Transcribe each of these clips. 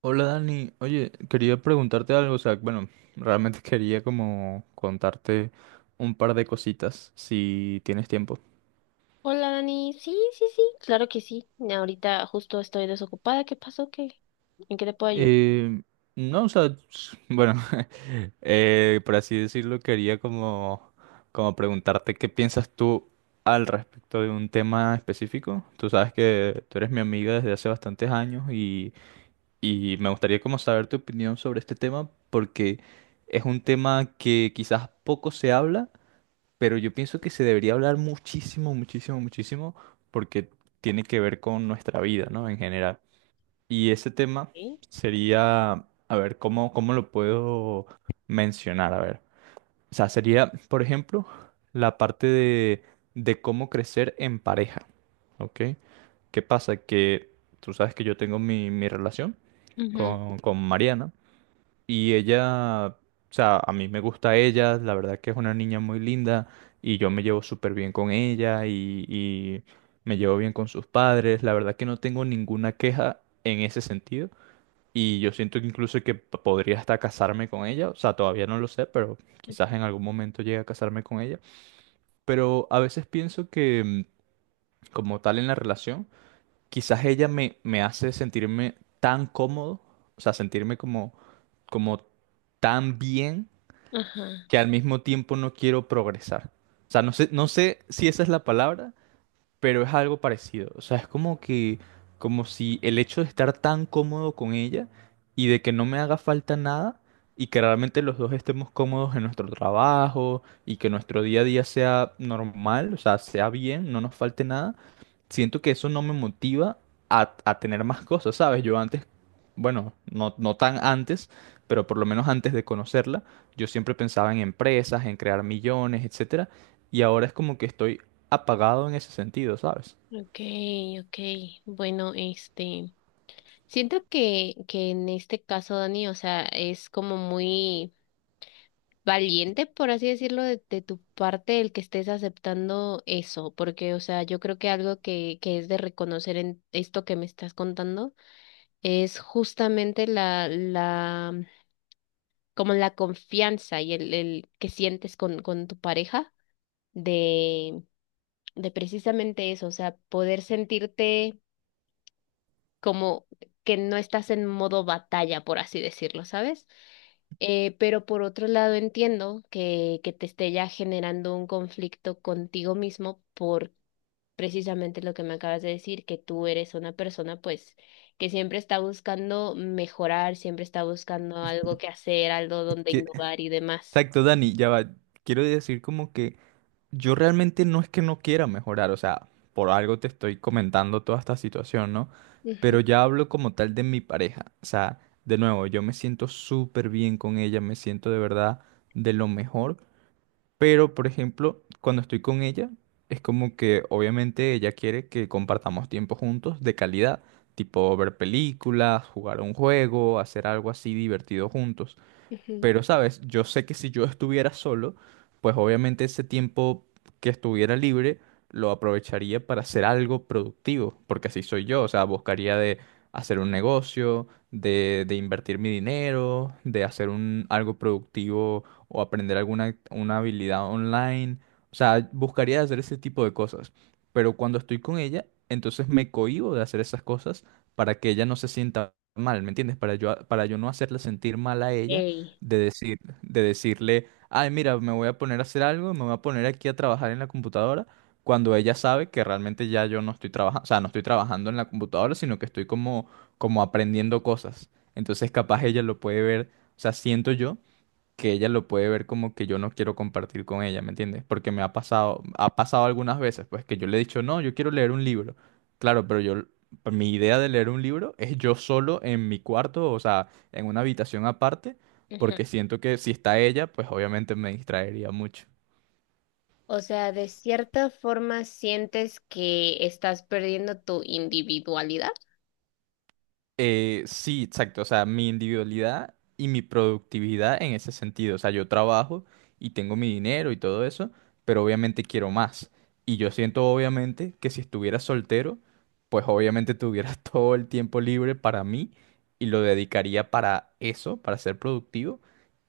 Hola Dani, oye, quería preguntarte algo, o sea, bueno, realmente quería como contarte un par de cositas, si tienes tiempo. Hola Dani, sí, sí, sí, claro que sí. Ahorita justo estoy desocupada. ¿Qué pasó? ¿Qué? ¿En qué te puedo ayudar? Eh, no, o sea, bueno, por así decirlo, quería como, como preguntarte qué piensas tú al respecto de un tema específico. Tú sabes que tú eres mi amiga desde hace bastantes años y me gustaría como saber tu opinión sobre este tema porque es un tema que quizás poco se habla, pero yo pienso que se debería hablar muchísimo, muchísimo, muchísimo, porque tiene que ver con nuestra vida, ¿no? En general. Y ese tema ¿Eh? sería, a ver, ¿cómo, cómo lo puedo mencionar? A ver, o sea, sería, por ejemplo, la parte de cómo crecer en pareja, ¿ok? ¿Qué pasa? Que tú sabes que yo tengo mi relación Ujú. con Mariana. Y ella, o sea, a mí me gusta ella, la verdad que es una niña muy linda y yo me llevo súper bien con ella y me llevo bien con sus padres, la verdad que no tengo ninguna queja en ese sentido y yo siento que incluso que podría hasta casarme con ella, o sea, todavía no lo sé, pero quizás en algún momento llegue a casarme con ella, pero a veces pienso que como tal en la relación, quizás ella me hace sentirme tan cómodo, o sea, sentirme como, como tan bien Ajá. que al mismo tiempo no quiero progresar. O sea, no sé, no sé si esa es la palabra, pero es algo parecido. O sea, es como que, como si el hecho de estar tan cómodo con ella y de que no me haga falta nada y que realmente los dos estemos cómodos en nuestro trabajo y que nuestro día a día sea normal, o sea, sea bien, no nos falte nada, siento que eso no me motiva a tener más cosas, ¿sabes? Yo antes, bueno, no, no tan antes, pero por lo menos antes de conocerla, yo siempre pensaba en empresas, en crear millones, etcétera. Y ahora es como que estoy apagado en ese sentido, ¿sabes? Okay, okay. Bueno, siento que en este caso, Dani, o sea, es como muy valiente, por así decirlo, de tu parte el que estés aceptando eso, porque, o sea, yo creo que algo que es de reconocer en esto que me estás contando es justamente la como la confianza y el que sientes con tu pareja de, de precisamente eso, o sea, poder sentirte como que no estás en modo batalla, por así decirlo, ¿sabes? Pero por otro lado entiendo que te esté ya generando un conflicto contigo mismo por precisamente lo que me acabas de decir, que tú eres una persona pues que siempre está buscando mejorar, siempre está buscando algo que hacer, algo donde Que, innovar y demás. exacto, Dani, ya va. Quiero decir como que yo realmente no es que no quiera mejorar, o sea, por algo te estoy comentando toda esta situación, ¿no? Pero ya hablo como tal de mi pareja, o sea, de nuevo, yo me siento súper bien con ella, me siento de verdad de lo mejor, pero por ejemplo, cuando estoy con ella, es como que obviamente ella quiere que compartamos tiempo juntos de calidad, tipo ver películas, jugar un juego, hacer algo así divertido juntos. Ujú. Pero, ¿sabes? Yo sé que si yo estuviera solo, pues obviamente ese tiempo que estuviera libre lo aprovecharía para hacer algo productivo, porque así soy yo, o sea, buscaría de hacer un negocio, de invertir mi dinero, de hacer un, algo productivo o aprender alguna una habilidad online, o sea, buscaría hacer ese tipo de cosas. Pero cuando estoy con ella, entonces me cohíbo de hacer esas cosas para que ella no se sienta mal, ¿me entiendes? Para yo no hacerla sentir mal a ella Ey. de decir, de decirle, ay, mira, me voy a poner a hacer algo, me voy a poner aquí a trabajar en la computadora, cuando ella sabe que realmente ya yo no estoy trabajando, o sea, no estoy trabajando en la computadora, sino que estoy como, como aprendiendo cosas. Entonces, capaz ella lo puede ver, o sea, siento yo que ella lo puede ver como que yo no quiero compartir con ella, ¿me entiendes? Porque me ha pasado algunas veces, pues que yo le he dicho, no, yo quiero leer un libro. Claro, pero yo, pues, mi idea de leer un libro es yo solo en mi cuarto, o sea, en una habitación aparte, Ajá. porque siento que si está ella, pues obviamente me distraería mucho. O sea, de cierta forma sientes que estás perdiendo tu individualidad. Sí, exacto. O sea, mi individualidad y mi productividad en ese sentido. O sea, yo trabajo y tengo mi dinero y todo eso, pero obviamente quiero más. Y yo siento obviamente que si estuviera soltero, pues obviamente tuviera todo el tiempo libre para mí y lo dedicaría para eso, para ser productivo.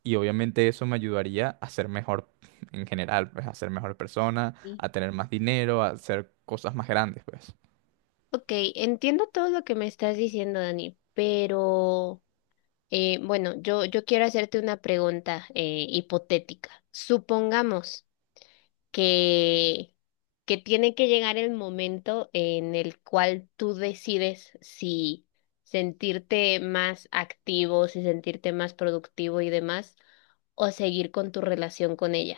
Y obviamente eso me ayudaría a ser mejor en general, pues a ser mejor persona, Sí. a tener más dinero, a hacer cosas más grandes, pues. Ok, entiendo todo lo que me estás diciendo, Dani, pero bueno, yo quiero hacerte una pregunta hipotética. Supongamos que, que tiene que llegar el momento en el cual tú decides si sentirte más activo, si sentirte más productivo y demás, o seguir con tu relación con ella.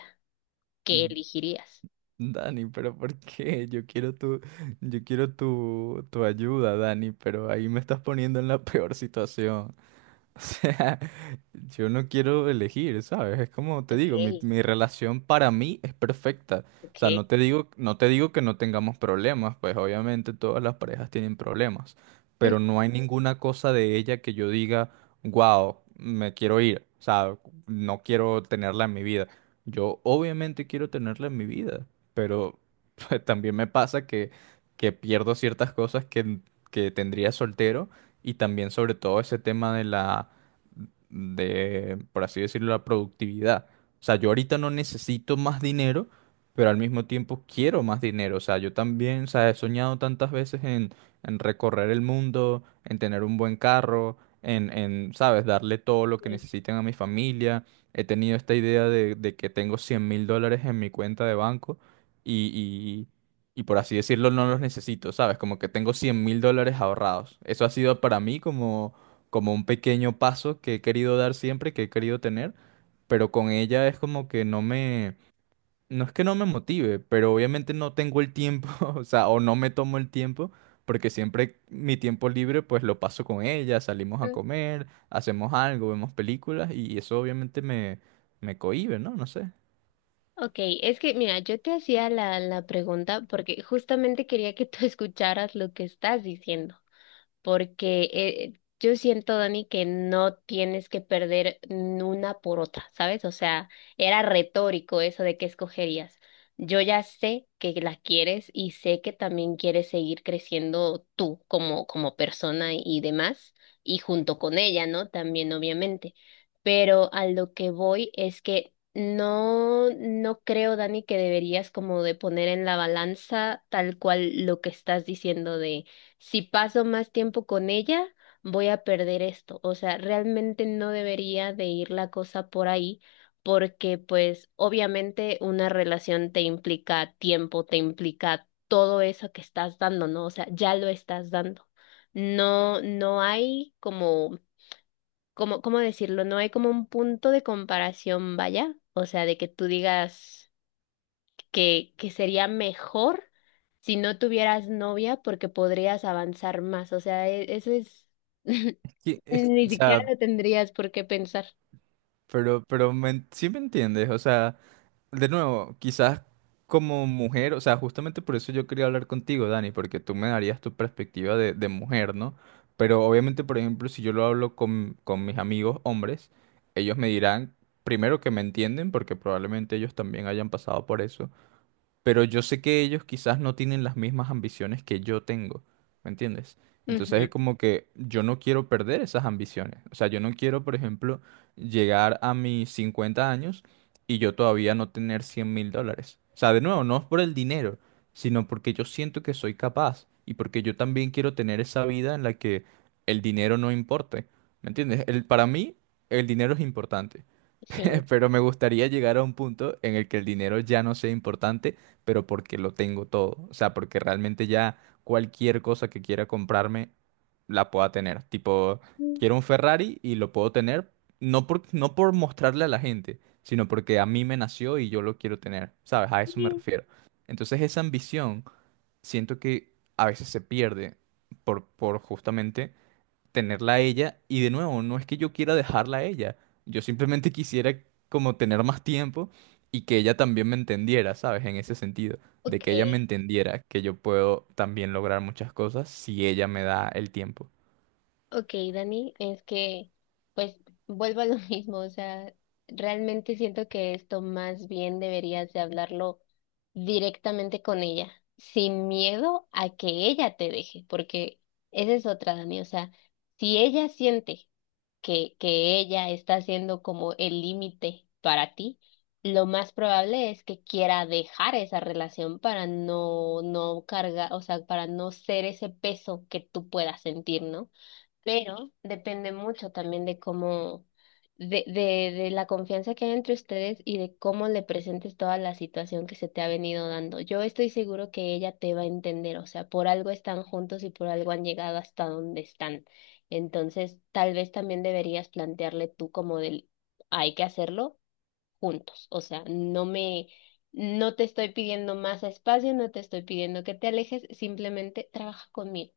¿Qué elegirías? Dani, pero ¿por qué? Yo quiero tu, tu ayuda, Dani, pero ahí me estás poniendo en la peor situación. O sea, yo no quiero elegir, ¿sabes? Es como te digo, Okay, mi relación para mí es perfecta. O sea, okay. No te digo que no tengamos problemas, pues obviamente todas las parejas tienen problemas, Mm. pero no hay ninguna cosa de ella que yo diga, wow, me quiero ir, o sea, no quiero tenerla en mi vida. Yo obviamente quiero tenerla en mi vida, pero pues, también me pasa que pierdo ciertas cosas que tendría soltero y también sobre todo ese tema de la, de, por así decirlo, la productividad. O sea, yo ahorita no necesito más dinero, pero al mismo tiempo quiero más dinero. O sea, yo también, o sea, he soñado tantas veces en recorrer el mundo, en tener un buen carro, en, ¿sabes?, darle todo lo que Sí. necesiten a mi familia. He tenido esta idea de que tengo $100.000 en mi cuenta de banco y, y por así decirlo no los necesito, ¿sabes? Como que tengo $100.000 ahorrados. Eso ha sido para mí como, como un pequeño paso que he querido dar siempre, que he querido tener, pero con ella es como que no me... No es que no me motive, pero obviamente no tengo el tiempo, o sea, o no me tomo el tiempo, porque siempre mi tiempo libre pues lo paso con ella, salimos a Mm. comer, hacemos algo, vemos películas y eso obviamente me, me cohíbe, ¿no? No sé. Ok, es que mira, yo te hacía la pregunta porque justamente quería que tú escucharas lo que estás diciendo, porque yo siento, Dani, que no tienes que perder n- una por otra, ¿sabes? O sea, era retórico eso de qué escogerías. Yo ya sé que la quieres y sé que también quieres seguir creciendo tú como persona y demás, y junto con ella, ¿no? También, obviamente. Pero a lo que voy es que no, no creo, Dani, que deberías como de poner en la balanza tal cual lo que estás diciendo, si paso más tiempo con ella, voy a perder esto. O sea, realmente no debería de ir la cosa por ahí, porque pues obviamente una relación te implica tiempo, te implica todo eso que estás dando, ¿no? O sea, ya lo estás dando. No no hay como, como, ¿cómo decirlo? No hay como un punto de comparación, vaya. O sea, de que tú digas que sería mejor si no tuvieras novia porque podrías avanzar más. O sea, e- eso es, Sí, ni o siquiera sea, lo tendrías por qué pensar. Pero me, sí me entiendes, o sea... De nuevo, quizás como mujer, o sea, justamente por eso yo quería hablar contigo, Dani, porque tú me darías tu perspectiva de mujer, ¿no? Pero obviamente, por ejemplo, si yo lo hablo con mis amigos hombres, ellos me dirán, primero que me entienden, porque probablemente ellos también hayan pasado por eso, pero yo sé que ellos quizás no tienen las mismas ambiciones que yo tengo, ¿me entiendes? Entonces es Ujú. como que yo no quiero perder esas ambiciones. O sea, yo no quiero, por ejemplo, llegar a mis 50 años y yo todavía no tener $100.000. O sea, de nuevo, no es por el dinero, sino porque yo siento que soy capaz y porque yo también quiero tener esa vida en la que el dinero no importe, ¿me entiendes? El, para mí, el dinero es importante. Sí. Pero me gustaría llegar a un punto en el que el dinero ya no sea importante, pero porque lo tengo todo. O sea, porque realmente ya cualquier cosa que quiera comprarme la pueda tener. Tipo, Mm, quiero un Ferrari y lo puedo tener, no por, no por mostrarle a la gente, sino porque a mí me nació y yo lo quiero tener. ¿Sabes? A eso me sí. refiero. Entonces esa ambición siento que a veces se pierde por justamente tenerla a ella y de nuevo, no es que yo quiera dejarla a ella, yo simplemente quisiera como tener más tiempo y que ella también me entendiera, ¿sabes? En ese sentido, de Ok, que ella me entendiera que yo puedo también lograr muchas cosas si ella me da el tiempo. ok, Dani, es que pues vuelvo a lo mismo, o sea, realmente siento que esto más bien deberías de hablarlo directamente con ella, sin miedo a que ella te deje, porque esa es otra, Dani, o sea, si ella siente que ella está siendo como el límite para ti, lo más probable es que quiera dejar esa relación para no, no cargar, o sea, para no ser ese peso que tú puedas sentir, ¿no? Pero depende mucho también de cómo, de la confianza que hay entre ustedes y de cómo le presentes toda la situación que se te ha venido dando. Yo estoy seguro que ella te va a entender, o sea, por algo están juntos y por algo han llegado hasta donde están. Entonces, tal vez también deberías plantearle tú como del, hay que hacerlo juntos, o sea, no me... No te estoy pidiendo más espacio, no te estoy pidiendo que te alejes, simplemente trabaja conmigo.